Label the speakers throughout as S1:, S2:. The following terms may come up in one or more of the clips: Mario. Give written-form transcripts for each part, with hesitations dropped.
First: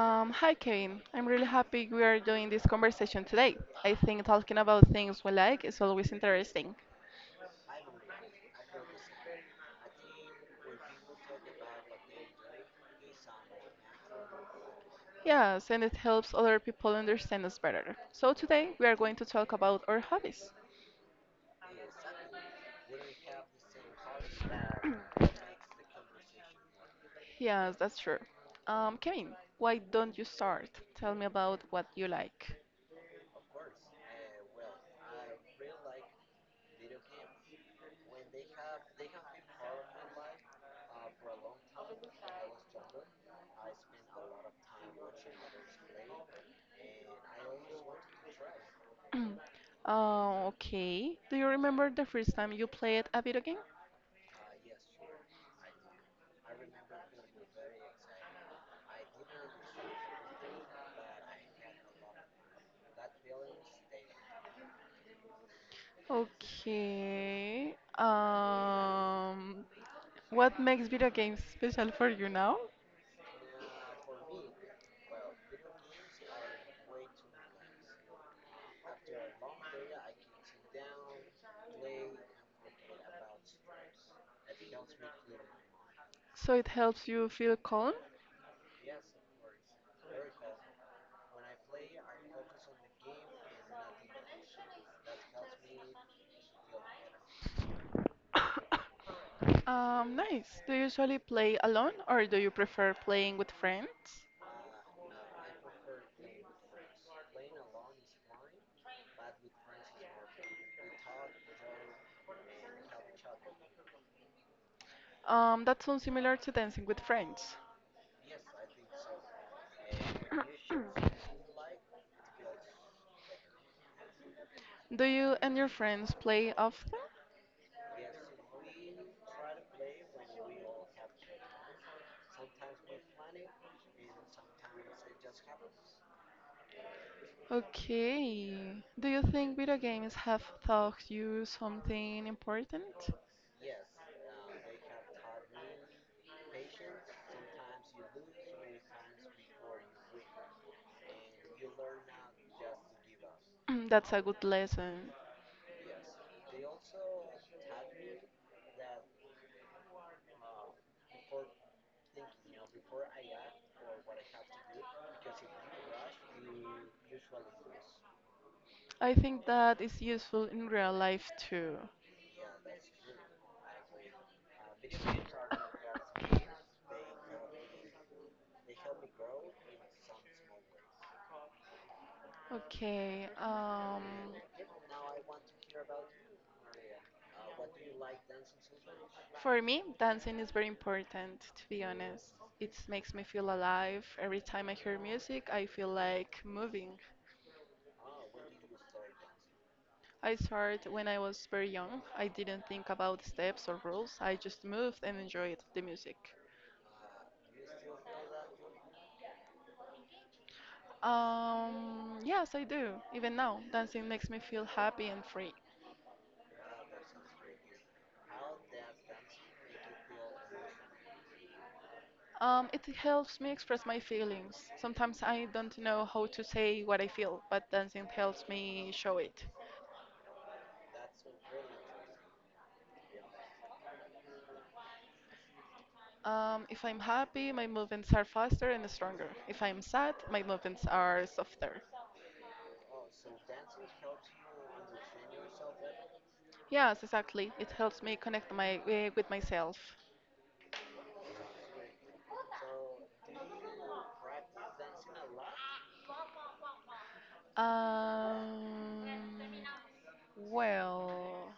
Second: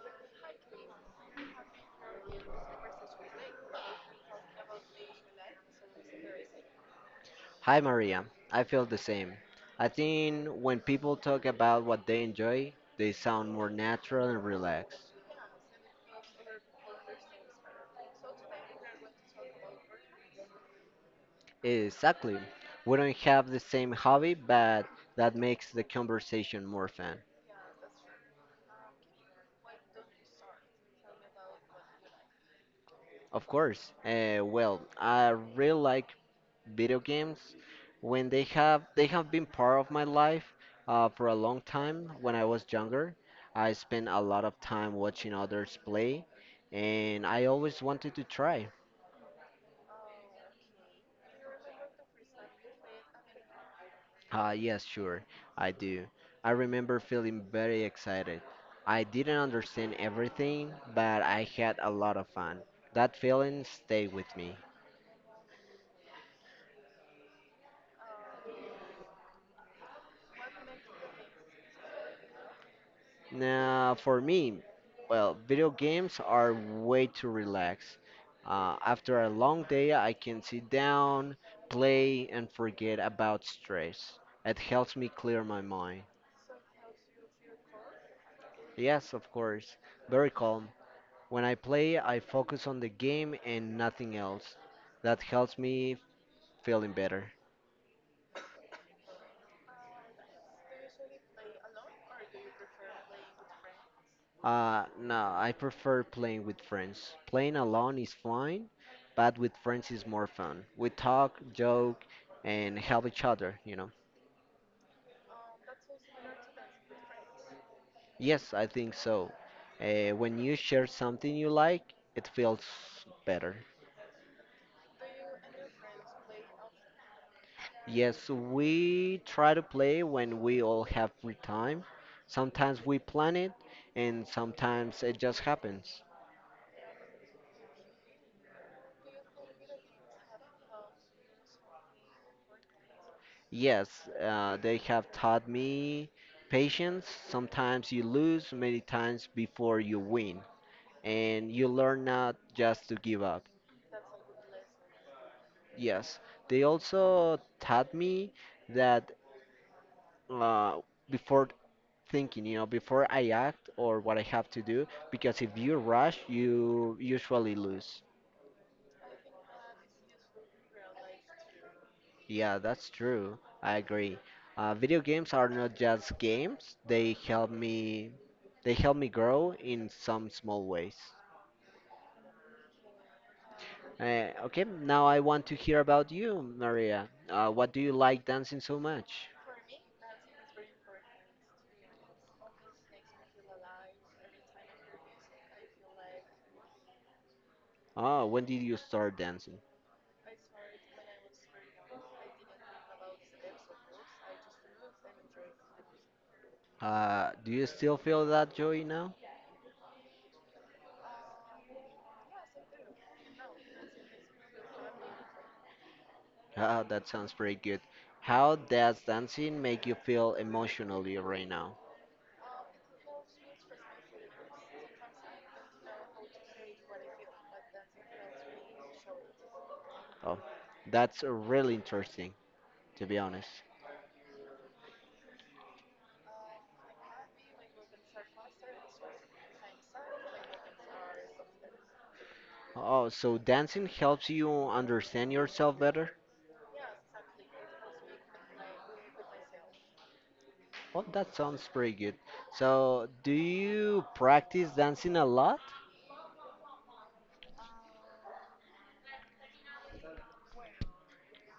S1: Hi, Kevin. I'm really happy we are doing this conversation today. I think talking about things we like is always interesting.
S2: Hi Maria, I feel the same. I think when people talk about what they enjoy, they sound more natural and relaxed.
S1: Yes, and it helps other people understand us better. So today we are going to talk about our hobbies.
S2: Exactly. We don't have the same hobby, but that makes the conversation more fun.
S1: Yes, that's true. Kevin, why don't you start? Tell me about what you like.
S2: Of course. Well, I really like video games. When they have been part of my life for a long time. When I was younger, I spent a lot of time watching others play, and I always wanted to try.
S1: Oh, okay. Do you remember the first time you played a video game?
S2: Yes, sure, I do. I remember feeling very excited. I didn't understand everything, but I had a lot of fun. That feeling stayed with me.
S1: Okay. What makes video games special for you now?
S2: Now, for me, well, video games are way to relax. After a long day, I can sit down, play, and forget about stress. It helps me clear my mind.
S1: So it helps you feel calm?
S2: Yes, of course, very calm. When I play, I focus on the game and nothing else. That helps me feeling better.
S1: Nice. Do you usually play alone or do you prefer playing with friends?
S2: No, I prefer playing with friends. Playing alone is fine, but with friends is more fun. We talk, joke, and help each other.
S1: That sounds similar to dancing with friends.
S2: Yes, I think so. When you share something you like, it feels better.
S1: Do you and your friends play often?
S2: Yes, we try to play when we all have free time. Sometimes we plan it, and sometimes it just happens.
S1: Okay. Do you think video games have taught you something important?
S2: Yes, they have taught me patience. Sometimes you lose, many times before you win, and you learn not just to give up.
S1: That's a good lesson.
S2: Yes, they also taught me that uh, before thinking, before I act or what I have to do, because if you rush, you usually lose.
S1: I think that is useful in real life too.
S2: Yeah, that's true. I agree. Video games are not just games. They help me grow in some small ways.
S1: Okay.
S2: Okay, now I want to hear about you, Maria. What do you like dancing so much?
S1: For me, dancing is very important, to be honest. It makes me feel alive. Every time I hear music, I feel like moving.
S2: Oh, when did you start dancing?
S1: I started when I was very young. I didn't think about steps or rules. I just moved and enjoyed the music.
S2: Do you still feel that joy now?
S1: Yes, I do. Even now, dancing makes me feel happy and free.
S2: Ah, that sounds pretty good. How does dancing make you feel emotionally right now?
S1: It helps me express my feelings. Sometimes I don't know how to say what I feel, but dancing helps me show it.
S2: Oh, that's really interesting, to be honest.
S1: If I'm happy, my movements are faster and stronger. If I'm sad, my movements are softer.
S2: Oh, so dancing helps you understand yourself better?
S1: Yes, exactly. It helps me connect my with myself.
S2: Well, that sounds pretty good. So, do you practice dancing a lot?
S1: Um, well,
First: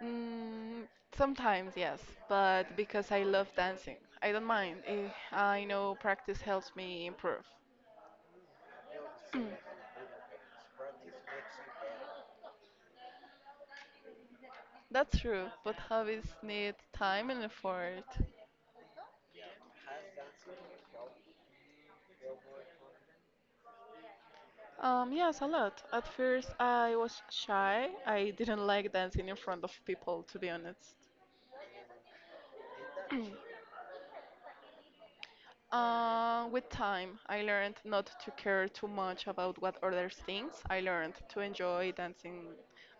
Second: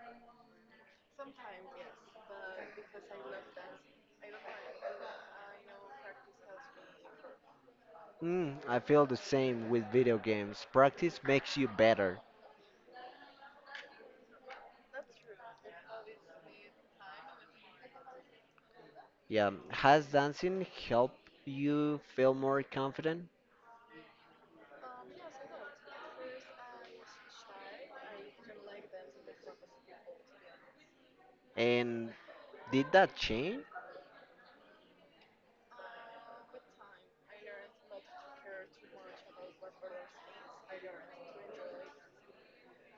S1: mm, Sometimes yes, but because I love dancing, I don't mind. I know practice helps me improve.
S2: I feel the same with video games. Practice makes you better.
S1: That's true, but hobbies need time and effort.
S2: Yeah. Has dancing helped you feel more confident?
S1: Yes, a lot. At first, I was shy. I didn't like dancing in front of people, to be honest.
S2: And did that change?
S1: With time, I learned not to care too much about what others think. I learned to enjoy dancing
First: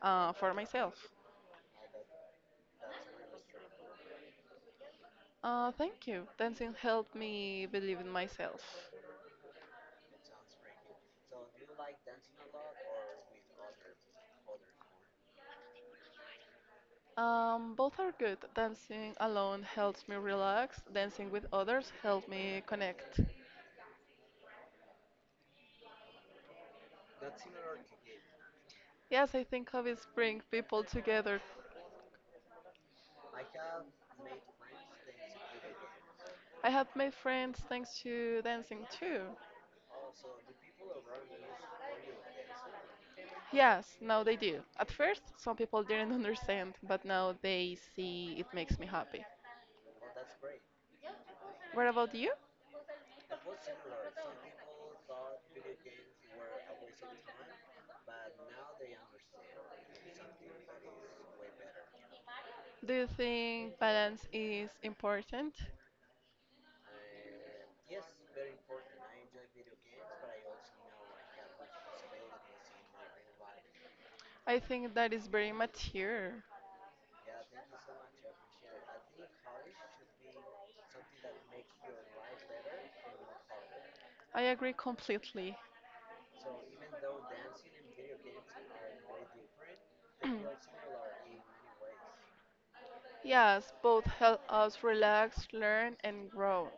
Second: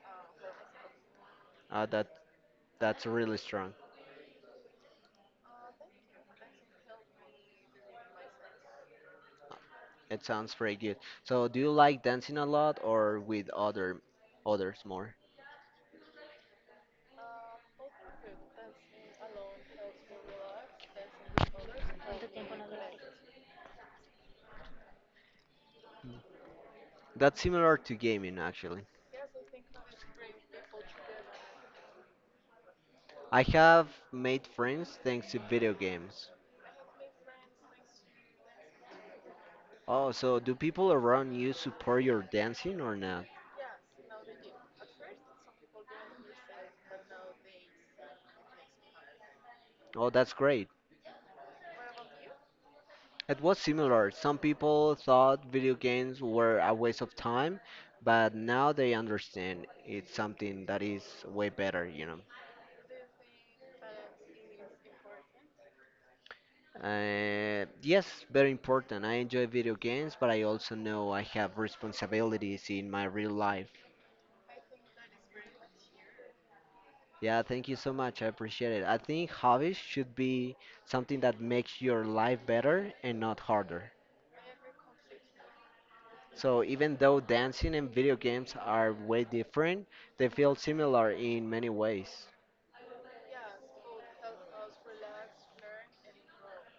S1: for myself.
S2: Uh, that that's really strong.
S1: Thank you. Dancing helped me believe in myself.
S2: It sounds pretty good. So, do you like dancing a lot or with others more?
S1: Both are good. Dancing alone helps me relax. Dancing with others helps me connect.
S2: That's similar to gaming actually.
S1: Yes, I think hobbies bring people together.
S2: I have made friends thanks to video games.
S1: I have made friends thanks to dancing too.
S2: Oh, so do people around you support your dancing or not?
S1: Yes, now they do. At first, some people didn't understand, but now they see it makes me happy.
S2: Oh, that's great.
S1: What about you?
S2: It was similar. Some people thought video games were a waste of time, but now they understand it's something that is way better.
S1: Do you think balance is important?
S2: Yes, very important. I enjoy video games, but I also know I have responsibilities in my real life.
S1: I think that is very mature.
S2: Yeah, thank you so much. I appreciate it. I think hobbies should be something that makes your life better and not harder.
S1: I agree completely.
S2: So even though dancing and video games are way different, they feel similar in many ways.
S1: Yes, both help us relax, learn, and grow.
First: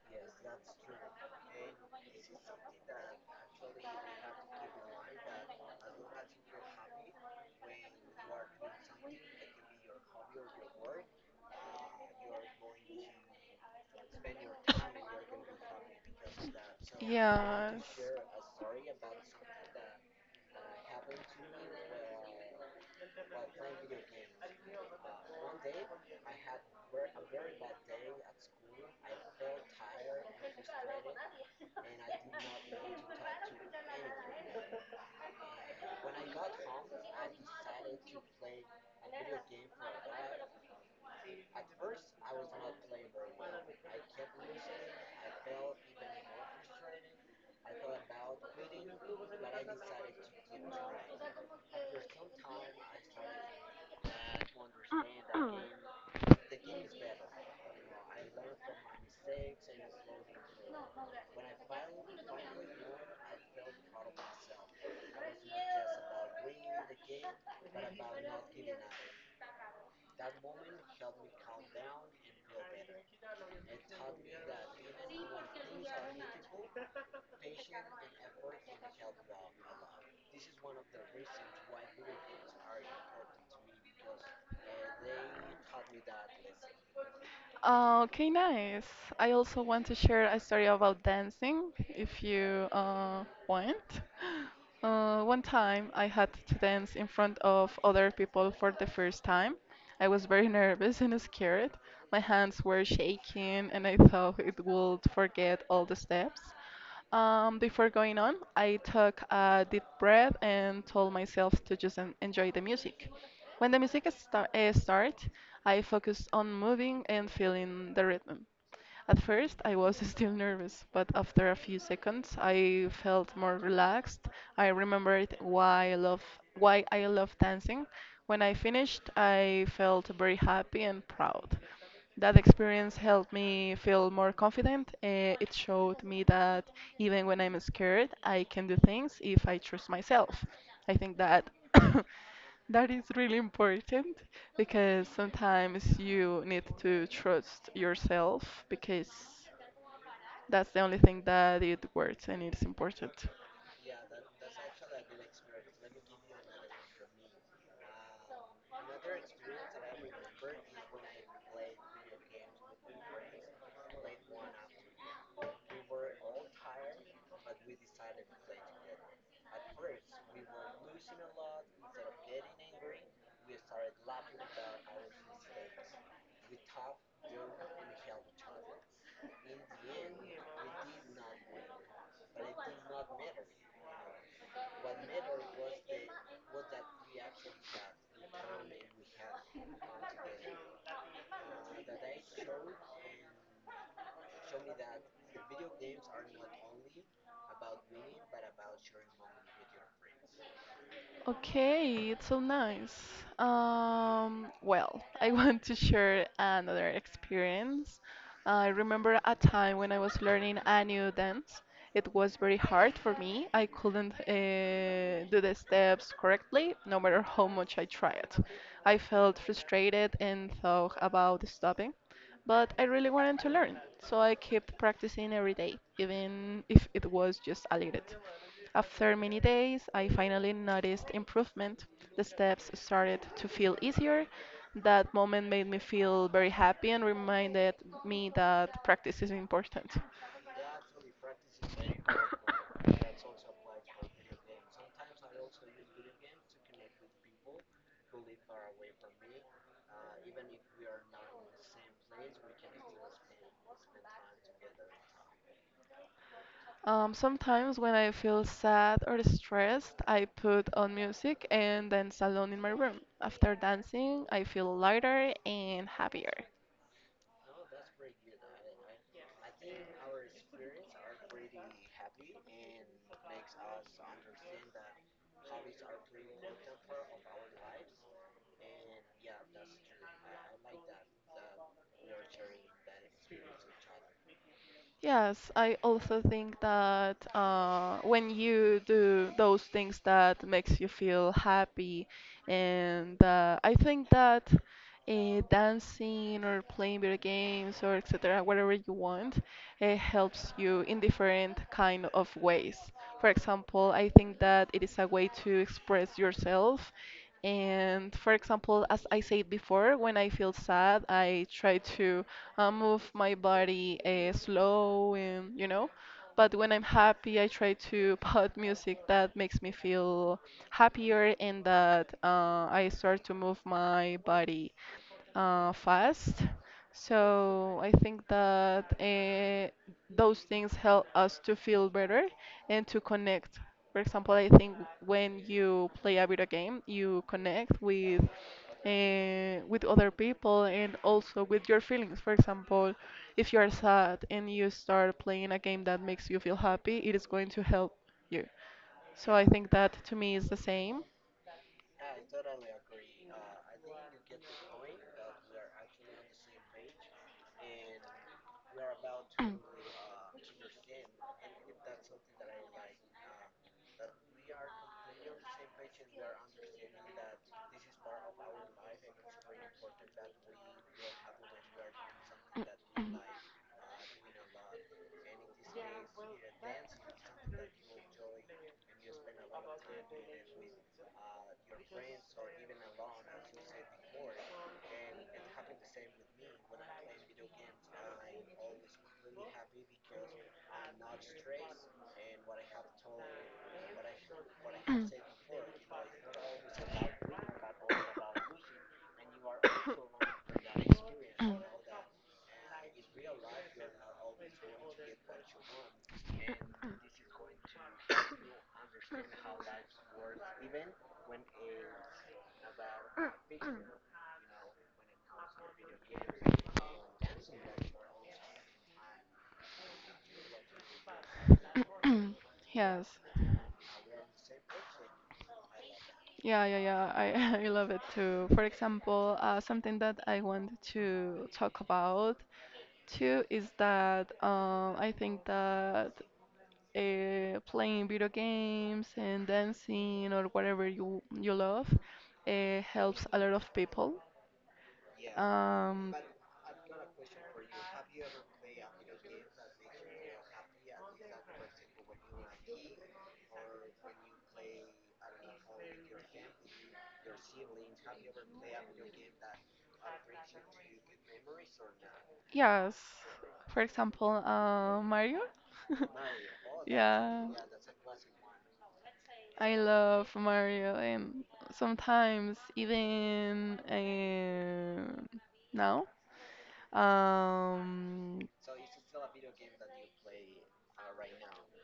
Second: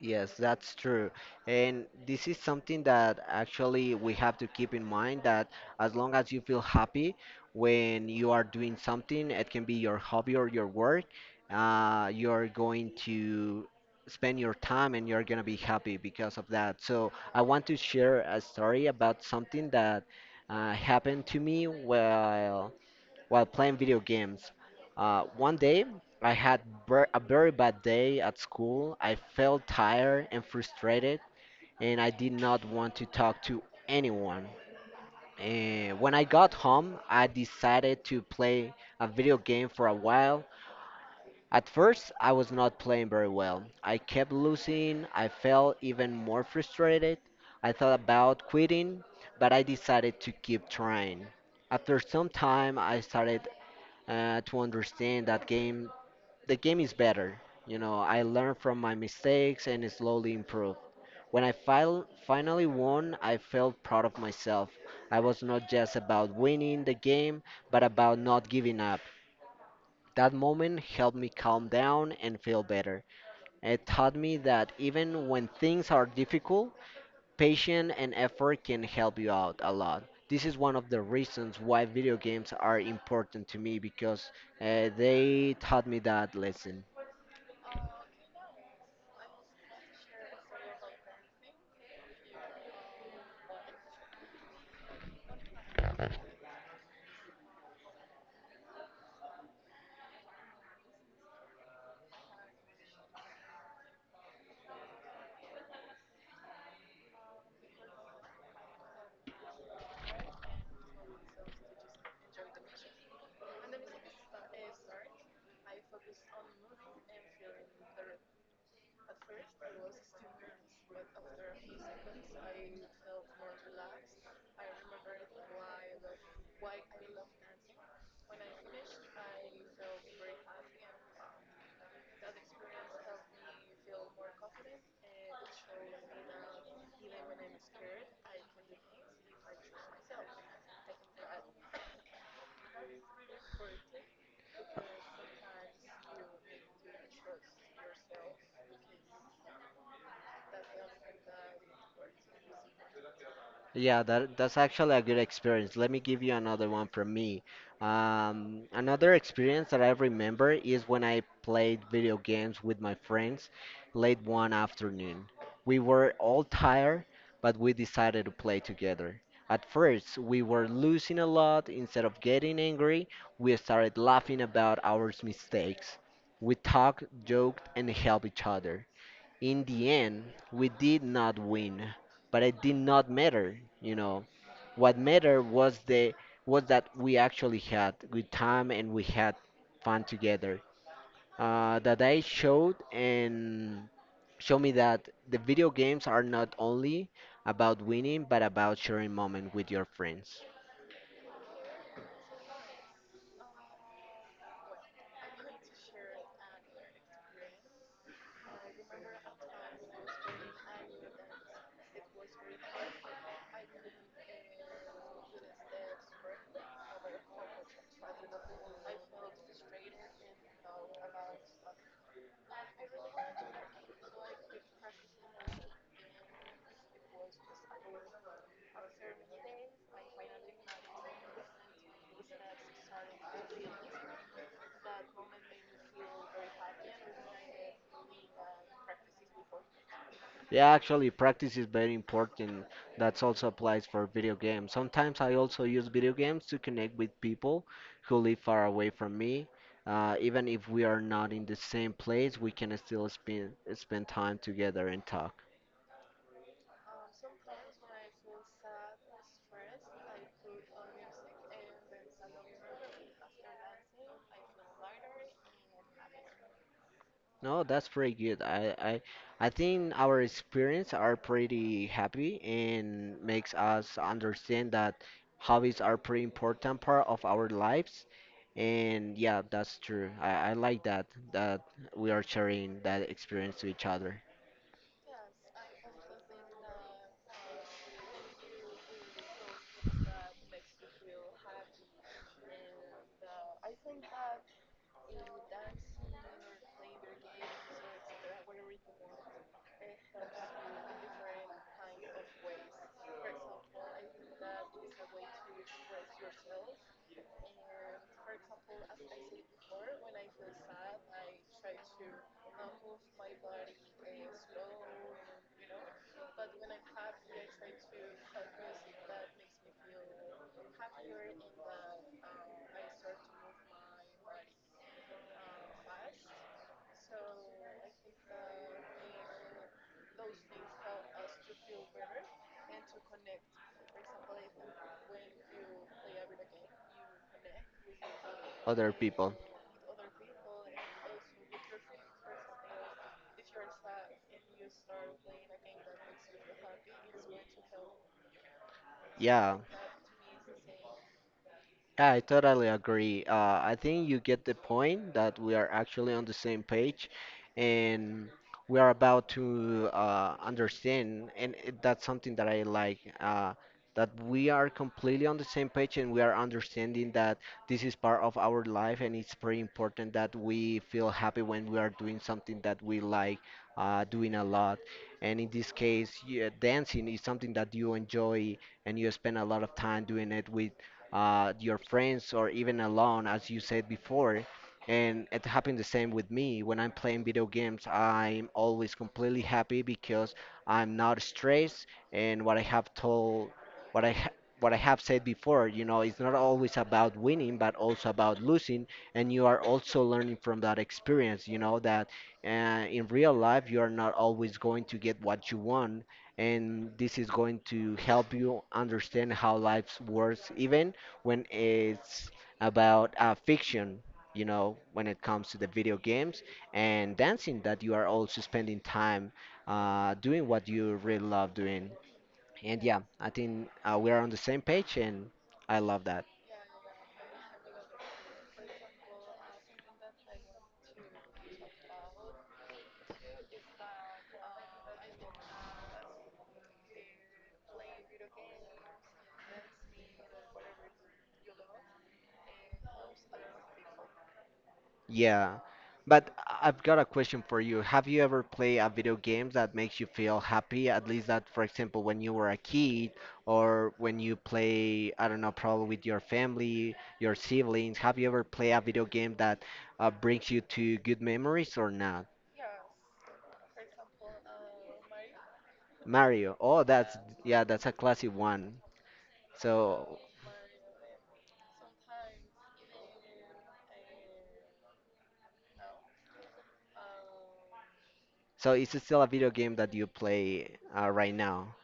S2: Yes, that's true. And this is something that actually we have to keep in mind that as long as you feel happy when you are doing something, it can be your hobby or your work, you're going to spend your time and you're going to be happy because of that. So I want to
S1: Yes.
S2: share a story about something that happened to me while playing video games. One day, I had a very bad day at school. I felt tired and frustrated, and I did not want to talk to anyone. And when I got home, I decided to play a video game for a while. At first, I was not playing very well. I kept losing. I felt even more frustrated. I thought about quitting, but I decided to keep trying. After some time, I started to understand that game. The game is better. I learn from my mistakes and slowly improve. When I finally won, I felt proud of myself. I was not just about winning the game, but about not giving up. That moment helped me calm down and feel better. It taught me that even when things are difficult, patience and effort can help you out a lot. This is one of the reasons why video games are important to me because they taught me that lesson.
S1: Okay, nice. I also want to share a story about dancing, if you want. One time I had to dance in front of other people for the first time. I was very nervous and scared. My hands were shaking, and I thought it would forget all the steps. Before going on, I took a deep breath and told myself to just enjoy the music. When the music started, I focused on moving and feeling the rhythm. At first, I was still nervous, but after a few seconds, I felt more relaxed. I remembered why I love dancing. When I finished, I felt very happy and proud. That experience helped me feel more confident. It showed me that even when I'm scared, I can do things if I trust myself. I think that that is really important because sometimes you need to trust yourself because that's the only thing that it works and it's important.
S2: Yeah, that's actually a good experience. Let me give you another one from me. Another experience that I remember is when I played video games with my friends late one afternoon. We were all tired, but we decided to play together. At first, we were losing a lot. Instead of getting angry, we started laughing about our mistakes. We talked, joked, and helped each other. In the end, we did not win, but it did not matter. What mattered was that we actually had good time and we had fun together. That I showed and showed me that the video games are not only about winning, but about sharing moment with your friends.
S1: Okay, it's so nice. I want to share another experience. I remember a time when I was learning a new dance. It was very hard for me. I couldn't do the steps correctly, no matter how much I tried. I felt frustrated and thought about stopping, but I really wanted to learn, so I kept practicing every day, even if it was just a little. After many days, I finally noticed improvement. The steps started to feel easier. That moment made me feel very happy and reminded me that practice is important.
S2: Yeah, actually, practice is very important. That also applies for video games. Sometimes I also use video games to connect with people who live far away from me. Even if we are not in the same place, we can still spend time together and talk.
S1: Sometimes when I feel sad or stressed, I put on music and dance alone in my room. After dancing, I feel lighter and happier.
S2: No, that's pretty good. I think our experience are pretty happy and makes us understand that hobbies are pretty important part of our lives. And yeah, that's true. I like that we are sharing that experience to each other,
S1: Yes, I also think that when you do those things that makes you feel happy, and I think that dancing or playing video games or etc., whatever you want, it helps you in different kind of ways. For example, I think that it is a way to express yourself. And for example, as I said before, when I feel sad, I try to move my body slow and. But when I'm happy, I try to put music that makes me feel happier and that I start to move my body fast. So I think that those things help us to feel better and to connect. For example, I think when you play a video game, you connect
S2: other people.
S1: with other people and also with your feelings. For example, if you are sad and you start playing a game that makes you feel happy, it is going to help you. So I
S2: Yeah,
S1: think that to me is the same.
S2: yeah, I totally agree. I think you get the point that we are actually on the same page and we are about to understand, and that's something that I like, that we are completely on the same page and we are understanding that this is part of our life and it's very important that we feel happy when we are doing something that we like doing a lot. And in this case, yeah, dancing is something that you enjoy and you spend a lot of time doing it with your friends, or even alone, as you said before. And it happened the same with me. When I'm playing video games, I'm always completely happy because I'm not stressed. And what I have told, what I ha- what I have said before, it's not always about winning, but also about losing. And you are also learning from that experience. You know that in real life, you are not always going to get what you want, and this is going to help you understand how life works, even when it's about fiction, when it comes to the video games and dancing, that you are also spending time doing what you really love doing. And yeah,
S1: Yes.
S2: I think we are on the same page, and I love that.
S1: Yeah, yeah, yeah. I I love it too. For example, something that I want to talk about too is that I think that playing video games and dancing or whatever you love helps a lot of people.
S2: Yeah,
S1: Um,
S2: but I've got a question for you. Have you ever played a video game that makes you feel happy? At least that, for example, when you were a kid or when you play, I don't know, probably with your family, your siblings. Have you ever played a video game that brings you to good memories or not?
S1: yes. For example, Mario.
S2: Mario. Oh,
S1: Yeah.
S2: yeah, that's a classic one.
S1: I
S2: So,
S1: love Mario, and sometimes even now. Um,
S2: so, it's still a video game that you play right now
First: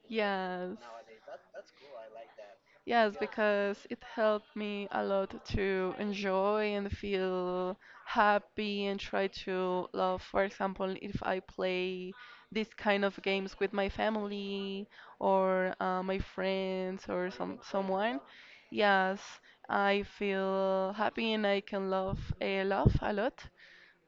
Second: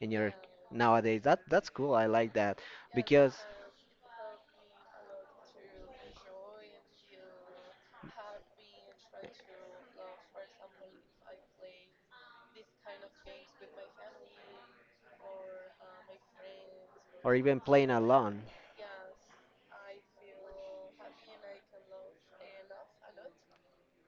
S2: in your
S1: yes,
S2: nowadays. That's cool. I like that
S1: yes,
S2: because.
S1: because it helped me a lot to enjoy and feel happy and try to love. For example, if I play these kind of games with my family or my friends or
S2: Or even playing
S1: someone,
S2: alone.
S1: yes, I feel happy and I can love a lot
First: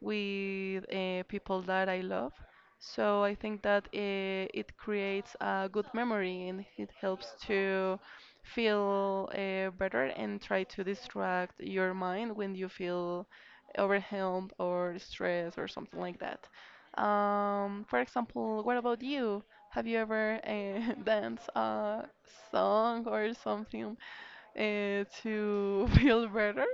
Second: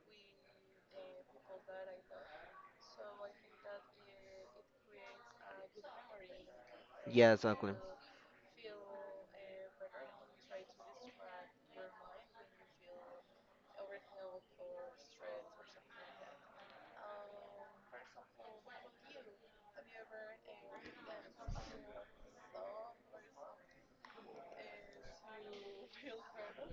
S1: with people that I love. So I think that it creates a good memory and it helps
S2: Yeah, exactly.
S1: to feel better and try to distract your mind when you feel overwhelmed or stressed or something like that. For example, what about you? Have you ever danced a song or something to feel better?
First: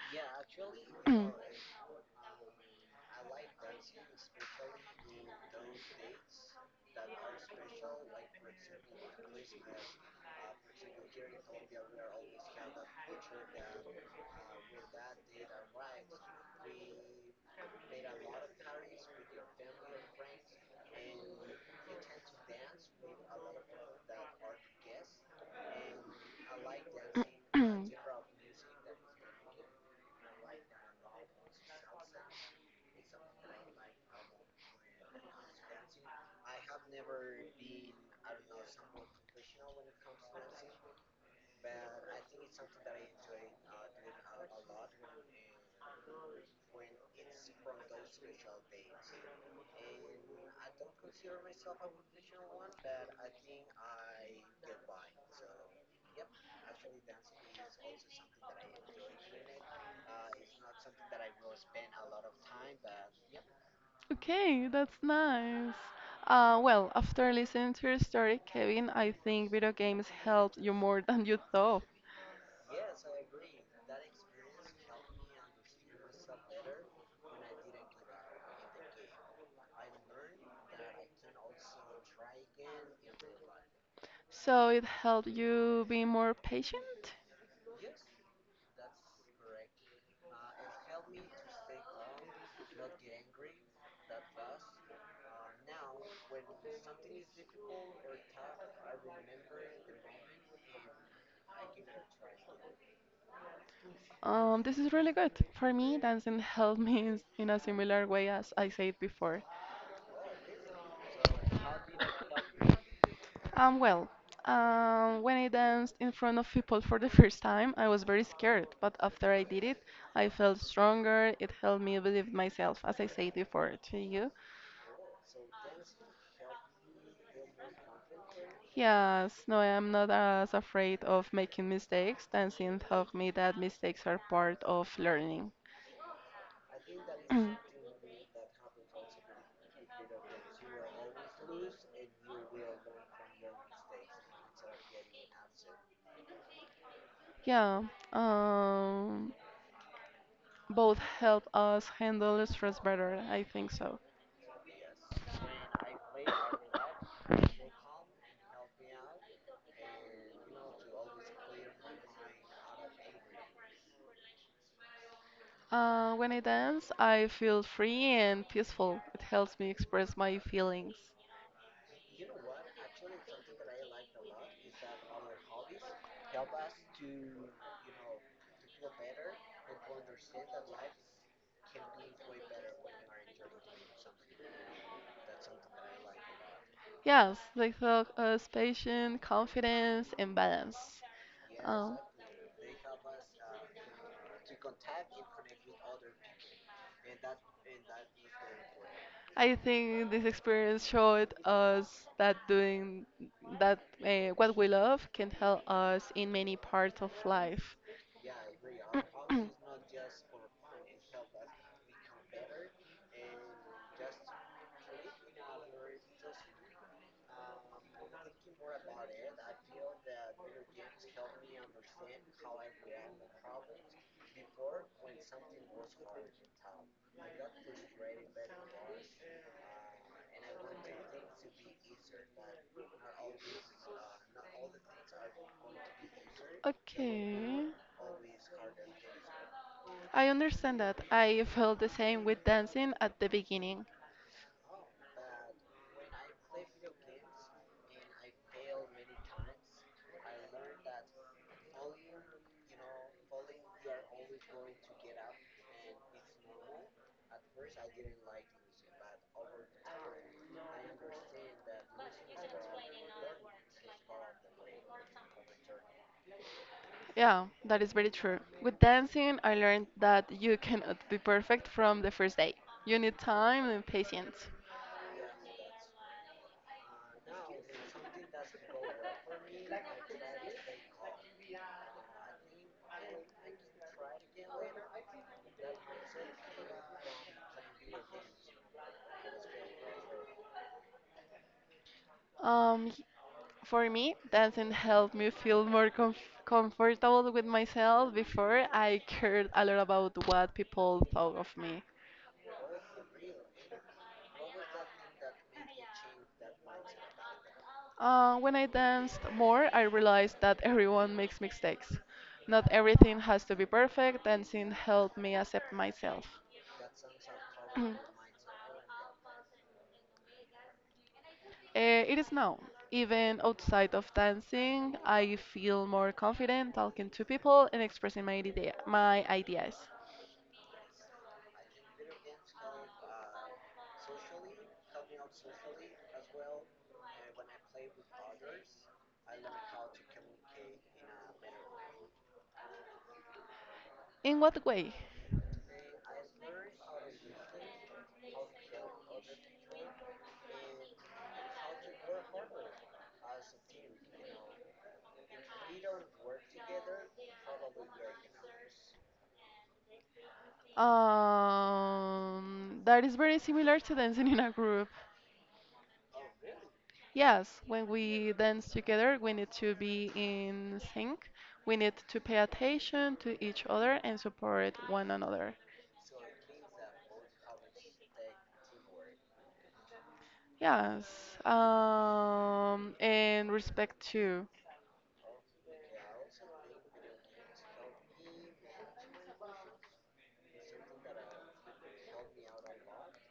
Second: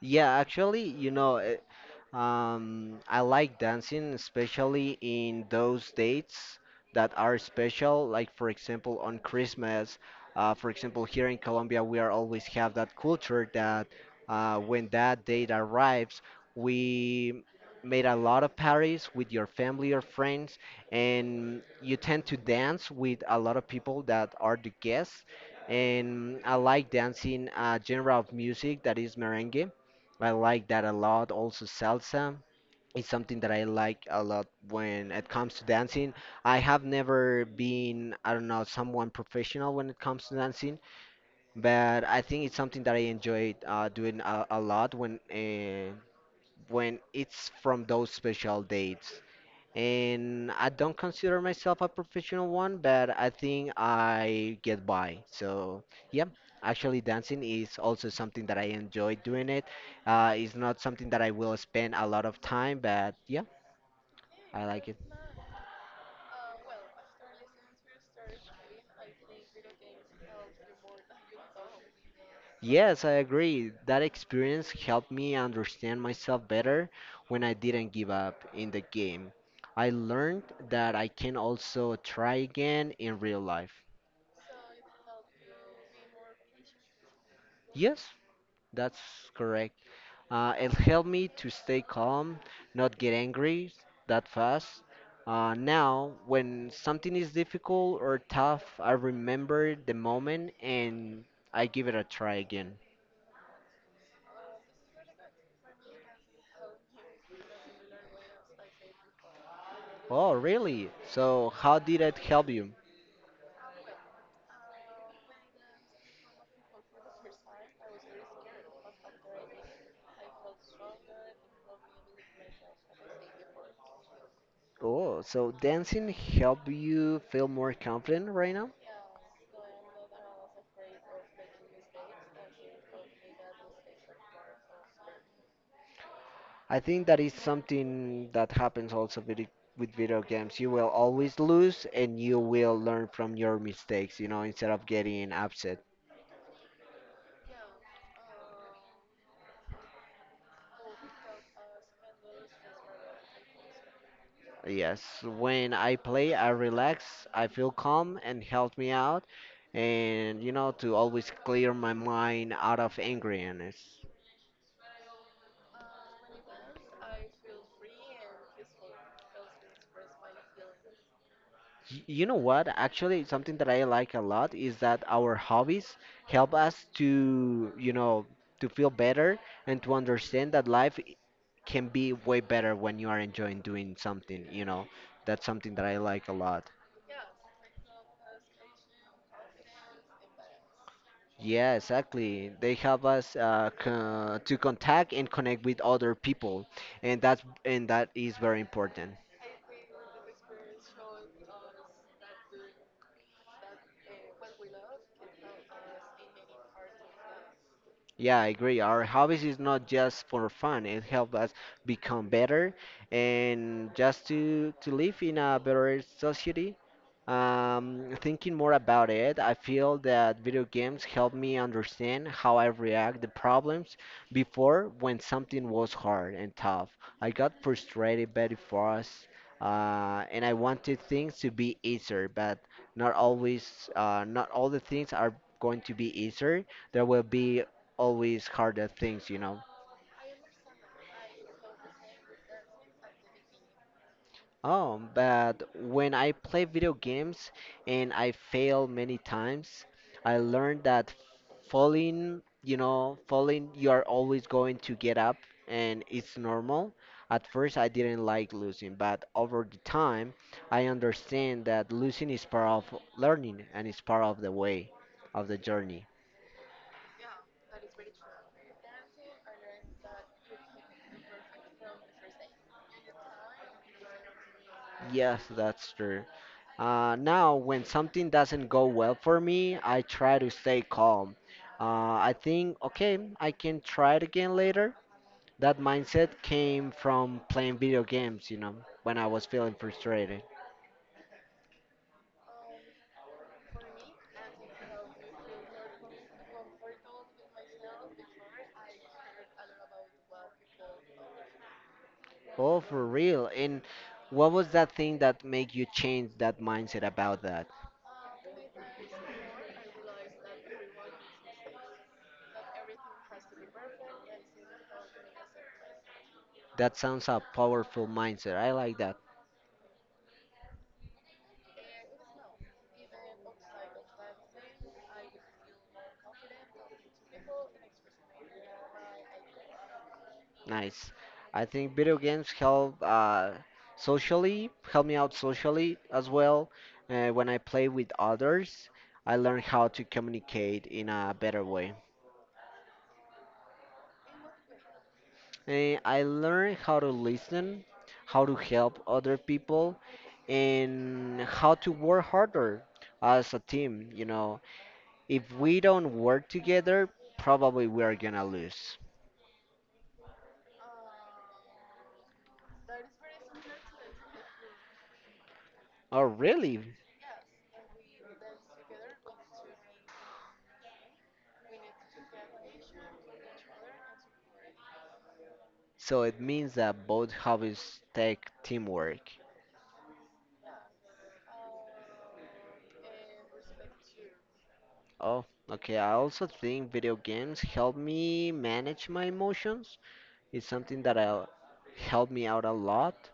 S2: Yeah, actually, I like dancing, especially in those dates that are special, like for example on Christmas. For example, here in Colombia, we are always have that culture that when that date arrives, we made a lot of parties with your family or friends, and you tend to dance with a lot of people that are the guests. And I like dancing a genre of music that is merengue. I like that a lot. Also, salsa is something that I like a lot when it comes to dancing. I have never been, I don't know, someone professional when it comes to dancing, but I think it's something that I enjoy doing a lot when it's from those special dates and I don't consider myself a professional one, but I think I get by. So yeah, actually dancing is also something that I enjoy doing it. It's not something that I will spend a lot of time, but yeah, I
S1: Okay,
S2: like it.
S1: that's nice. After listening to your story, Kevin, I think video games helped you more than you thought.
S2: Yes, I agree. That experience helped me understand myself better when I didn't give up in the game. I learned that I can also try again in real life.
S1: So it helped you be more patient.
S2: Yes, that's correct. And help me to stay calm, not get angry that fast. Now, when something is difficult or tough, I remember the moment and I give it a try again.
S1: This is really good. For me, dancing helped me in a similar way as I said before.
S2: Oh, really? So, how did it help you?
S1: Um, well, when I danced in front of people for the first time, I was very scared, but after I did it, I felt stronger. It helped me believe myself, as I said before to you.
S2: Oh, so dancing help you feel more confident right now?
S1: Yes, no, I'm not as afraid of making mistakes. Dancing taught me that mistakes are part of learning.
S2: I think that is something that happens also with with video games. You will always lose and you will learn from your mistakes, instead of getting upset.
S1: Yeah, um, both help us handle stress better, I think so.
S2: Yes, when I play, I relax, I feel calm and help me out, and to always clear my mind out of angriness.
S1: When I dance, I feel free and peaceful. It helps me express my feelings.
S2: You know what? Actually, something that I like a lot is that our hobbies help us to, to feel better and to understand that life can be way better when you are enjoying doing something. That's something that I like a lot.
S1: Yes, they talk us patience, confidence, and balance.
S2: Yeah,
S1: Um,
S2: exactly. They help us to contact and connect with other people, and that is very important.
S1: I think this experience showed us that doing that what we love can help us in many parts of life.
S2: Yeah, I agree. Our hobbies is not just for fun. It helps us become better and just to live in a better society. Thinking more about it, I feel that video games help me understand how I react to problems before when something was hard and tough. I got frustrated very fast, and I wanted things to be easier, but not always, not all the things are going to be easier. There will
S1: Okay,
S2: be always harder things, you know.
S1: I understand that. I felt the same with dancing at the beginning.
S2: Oh, but when I play video games and I fail many times, I learned that falling, falling, you are always going to get up and it's normal. At first, I didn't like losing, but over the time, I understand that losing is part of learning and it's part of the way of the journey.
S1: Yeah, that is very true. With dancing, I learned that you cannot be perfect from the first day. You need time and patience.
S2: Yes, that's true. Now, when something doesn't go well for me, I try to stay calm. Uh, I think, okay, I can try it again later. That mindset came from playing video games, when I was feeling frustrated.
S1: Um, for me, dancing helped me feel more comfortable with myself before I cared a lot about what people thought of me.
S2: Oh, for real. And what was that thing that made you change that mindset about that?
S1: When I danced more, I realized that everyone makes mistakes. Not everything has to be perfect. Dancing helped me accept myself.
S2: That sounds a powerful mindset. I like that.
S1: It is now. Even outside of dancing, I feel more confident talking to people and expressing my ideas.
S2: Nice. I think video games help socially, help me out socially as well. When I play with others, I learn how to communicate in a better way.
S1: In what way?
S2: I learn how to listen, how to help other people, and how to work harder as a team. You know, if we don't work together, probably we are gonna lose.
S1: That is very similar to dancing in a group.
S2: Oh, really?
S1: Yes, when we dance together, we need to be in sync. We need to pay attention to each other and support one another.
S2: So it means that both hobbies take teamwork.
S1: Yes, and respect too.
S2: Oh, okay. I also think video games help me manage my emotions. It's something that help me out a lot.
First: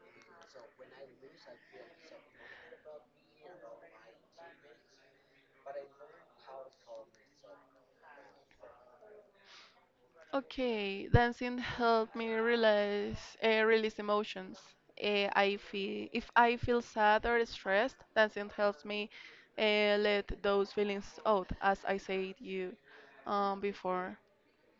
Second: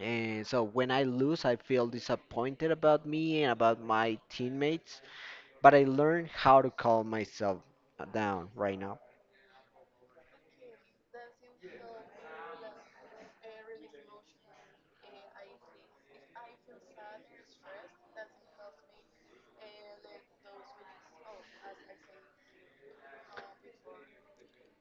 S2: And so when I lose, I feel disappointed about me and about my teammates, but I learn how to calm myself down right now.
S1: Okay, dancing helped me release emotions. I feel If I feel sad or stressed, dancing helps me let those feelings out, as I said you before.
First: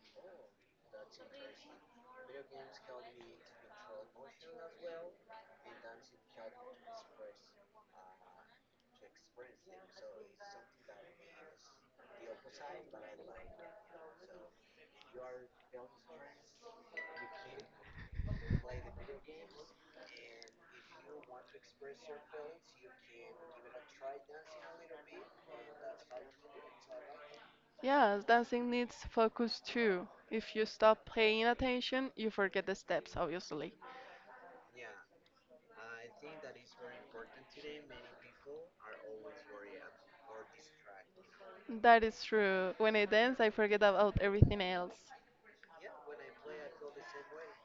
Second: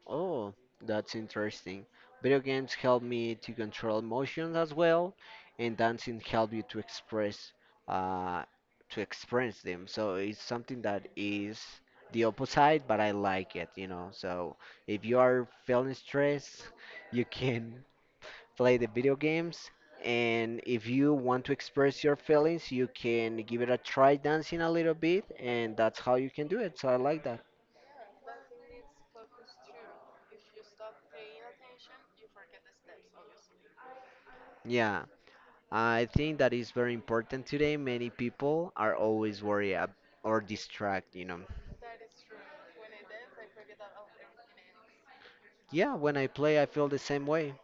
S2: Oh, that's interesting. Video games help me to control emotions as well, and dancing help you uh to express them. So it's something that is the opposite, but I like it, you know. So if you are feeling stressed, you can play the video games, and if you want to express your feelings, you can give it a try dancing a little bit, and that's how you can do it. So I like that.
S1: Yes, dancing needs focus too. If you stop paying attention, you forget the steps, obviously.
S2: Yeah. I think that is very important today. Many people are always worried or distract, you know.
S1: That is true. When I dance, I forget about everything else.
S2: Yeah, when I play, I feel the same way.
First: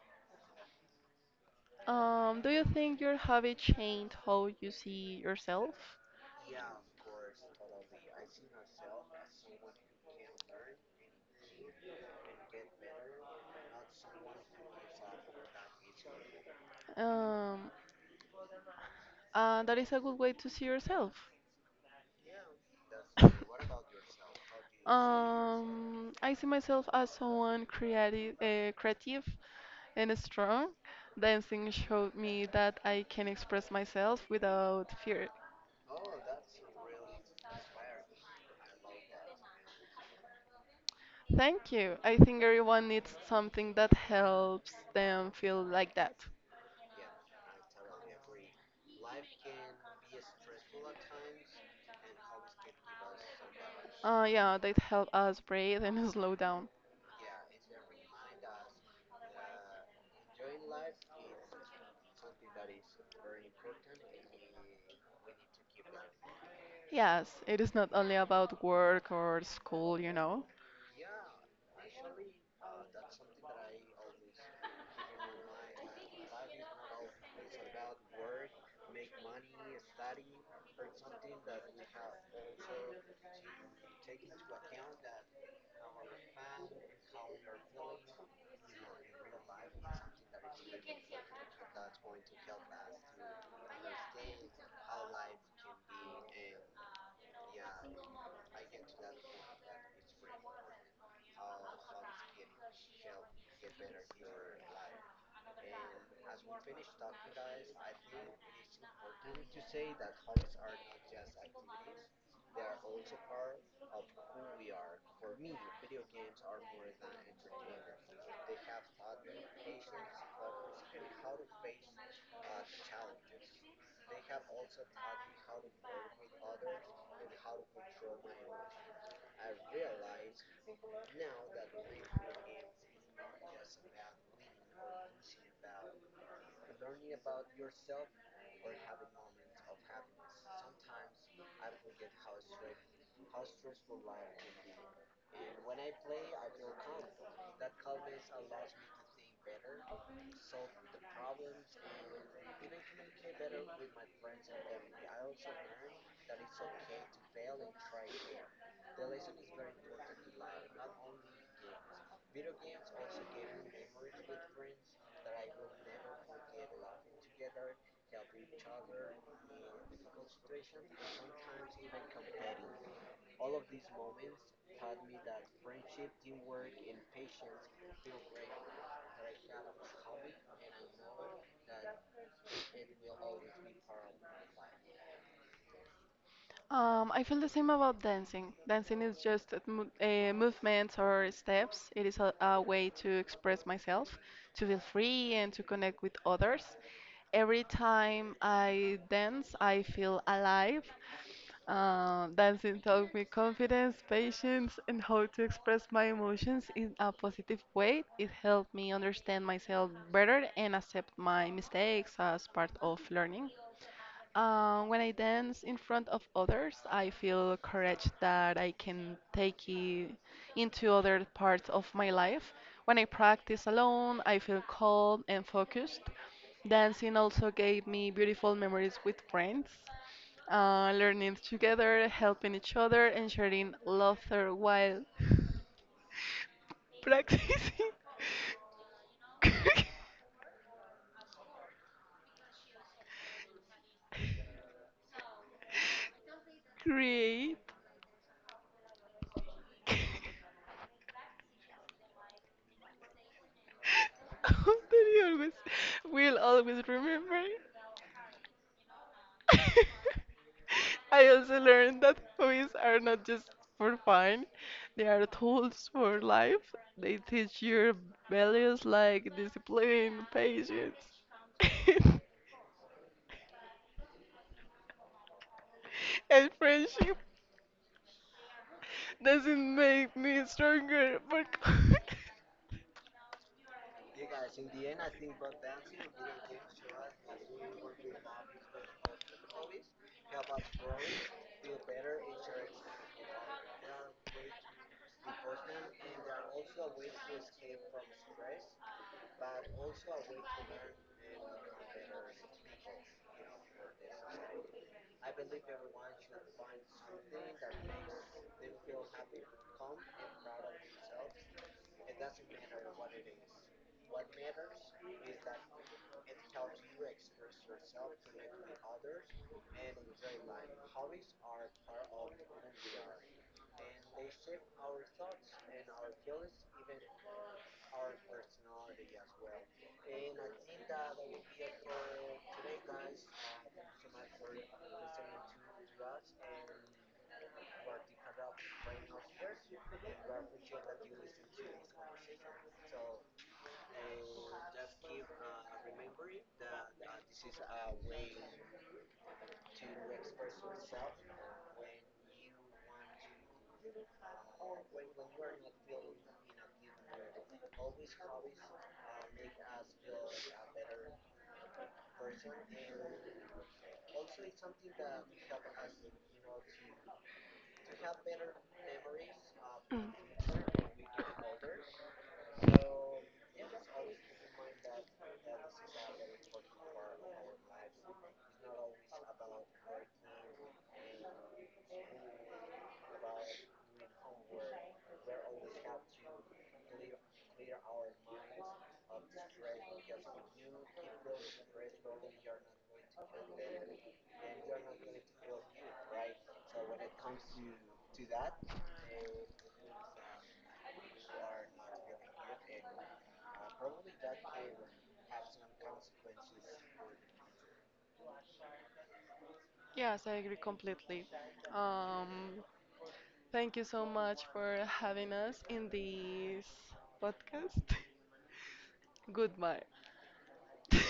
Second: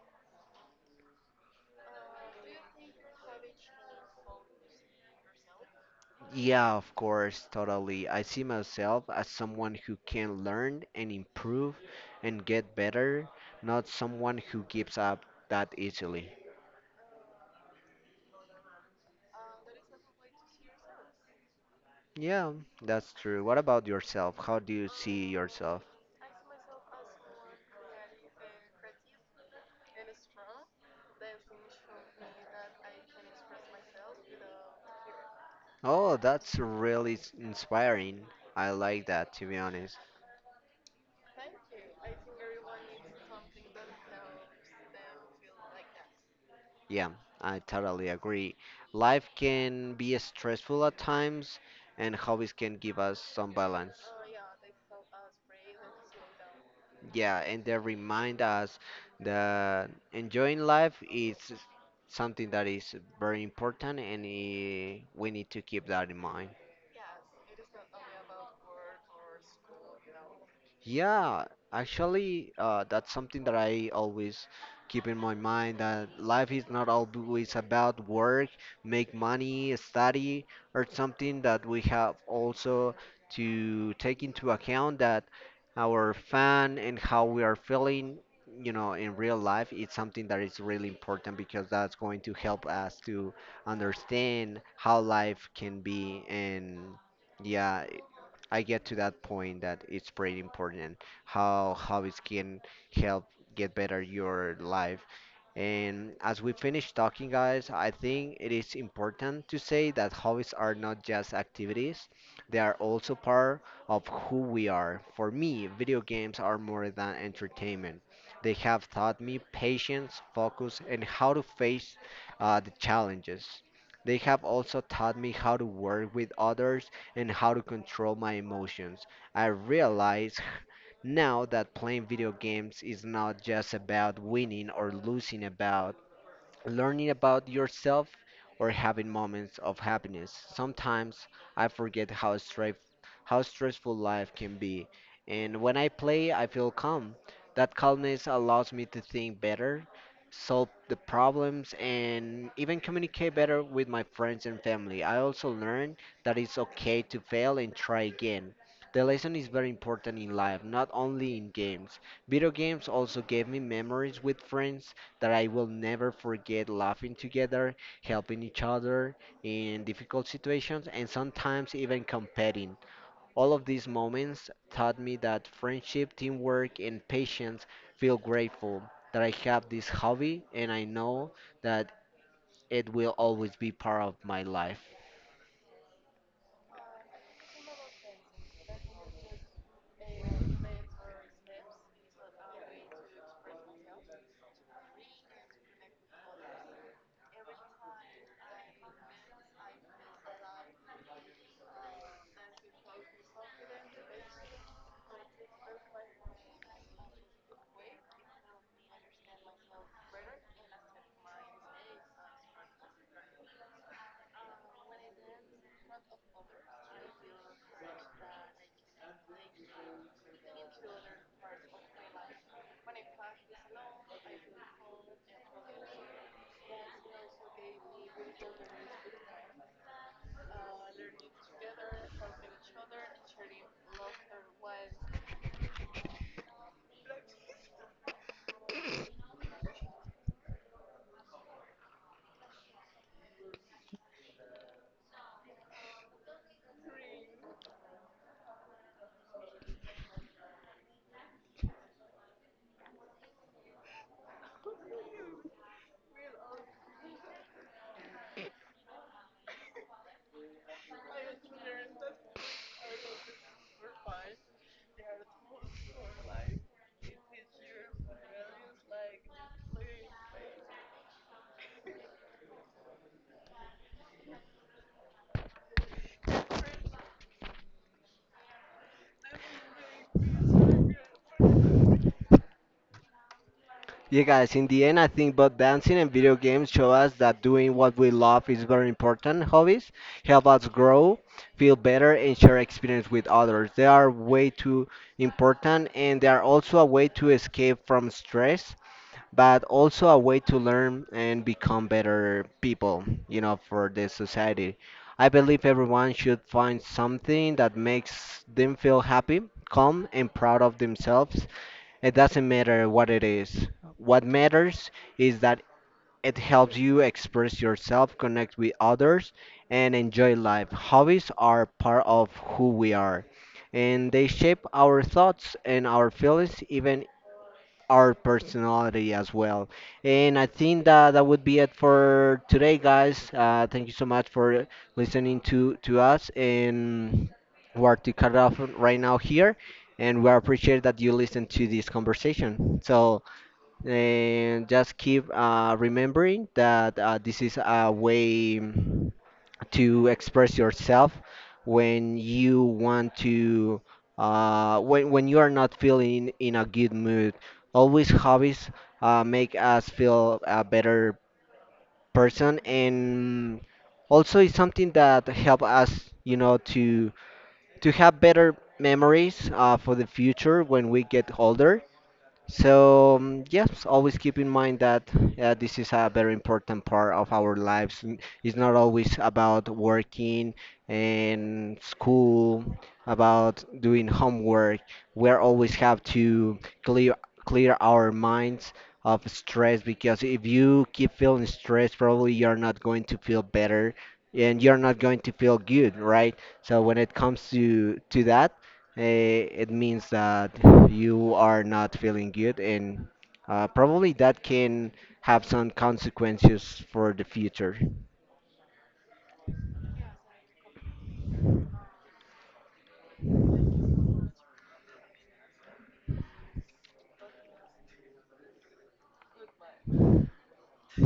S1: Do you think your hobby changed how you see yourself?
S2: Yeah, of course, totally. I see myself as someone who can learn and improve and get better, not someone who gives up that easily.
S1: Um, that is a good way to see yourself.
S2: Yeah, that's true. What about yourself? How do you see yourself?
S1: I see myself as someone creative and strong. Dancing showed me that I can express myself without fear.
S2: Oh, that's really inspiring. I like that, to be honest.
S1: Thank you. I think everyone needs something that helps them feel like that.
S2: Yeah, I totally agree. Life can be stressful at times, and hobbies can give us some balance.
S1: Yeah, that help us breathe and slow down.
S2: Yeah, and they remind us that enjoying life is something that is very important, and we need to keep that in mind.
S1: Yes, it is not only about work or school, you know.
S2: Yeah, actually, that's something that I always keep in my mind that life is not always about work, make money, study, or something that we have also to take into account that our fan and how we are feeling, in real life, it's something that is really important because that's going to help us to understand how life can be and yeah, I get to that point that it's pretty important how hobbies can help get better your life. And as we finish talking, guys, I think it is important to say that hobbies are not just activities, they are also part of who we are. For me, video games are more than entertainment. They have taught me patience, focus, and how to face the challenges. They have also taught me how to work with others and how to control my emotions. I realize now that playing video games is not just about winning or losing about learning about yourself, or having moments of happiness. Sometimes I forget how stressful life can be, and when I play, I feel calm. That calmness allows me to think better, solve the problems, and even communicate better with my friends and family. I also learn that it's okay to fail and try again. The lesson is very important in life, not only in games. Video games also gave me memories with friends that I will never forget laughing together, helping each other in difficult situations, and sometimes even competing. All of these moments taught me that friendship, teamwork, and patience feel grateful that I have this hobby and I know that it will always be part of my life.
S1: I feel the same about dancing. Dancing is just a movements or steps. It is a way to express myself, to feel free and to connect with others. Every time I dance, I feel alive. Dancing taught me confidence, patience, and how to express my emotions in a positive way. It helped me understand myself better and accept my mistakes as part of learning. When I dance in front of others, I feel courage that I can take it into other parts of my life. When I practice alone, I feel calm and focused. Dancing also gave me beautiful memories with friends, learning together, helping each other, and sharing laughter while practicing. Create. That you always will always remember. I also learned that hobbies are not just for fun, they are tools for life. They teach your values like discipline, patience, and friendship. Doesn't make me stronger, but
S2: Yeah, guys, in the end, I think both dancing and video games show us that doing what we love is very important. Hobbies help us grow, feel better, and share experience with others. They are way too important, and they are also a way to escape from stress, but also a way to learn and become better people, for the society. I believe everyone should find something that makes them feel happy, calm, and proud of themselves it doesn't matter what it is. What matters is that it helps you express yourself, connect with others, and enjoy life. Hobbies are part of who we are, and they shape our thoughts and our feelings, even our personality as well. And I think that that would be it for today, guys. Thank you so much for listening to us and we are to cut off right now here. And we appreciate that you listen to this conversation. So, and just keep remembering that this is a way to express yourself when you want to when you are not feeling in a good mood. Always hobbies make us feel a better person, and also it's something that help us, to have better memories for the future when we get older. So, yes, always keep in mind that this is a very important part of our lives. It's not always about working and school, about doing homework. We always have to clear clear our minds of stress because if you keep feeling stressed, probably you're not going to feel better and you're not going to feel good, right? So when it comes to that, it means that you are not feeling good, and probably that can have some consequences for the future.
S1: yes, I agree completely. Um, thank you so much for having us in this podcast. Goodbye.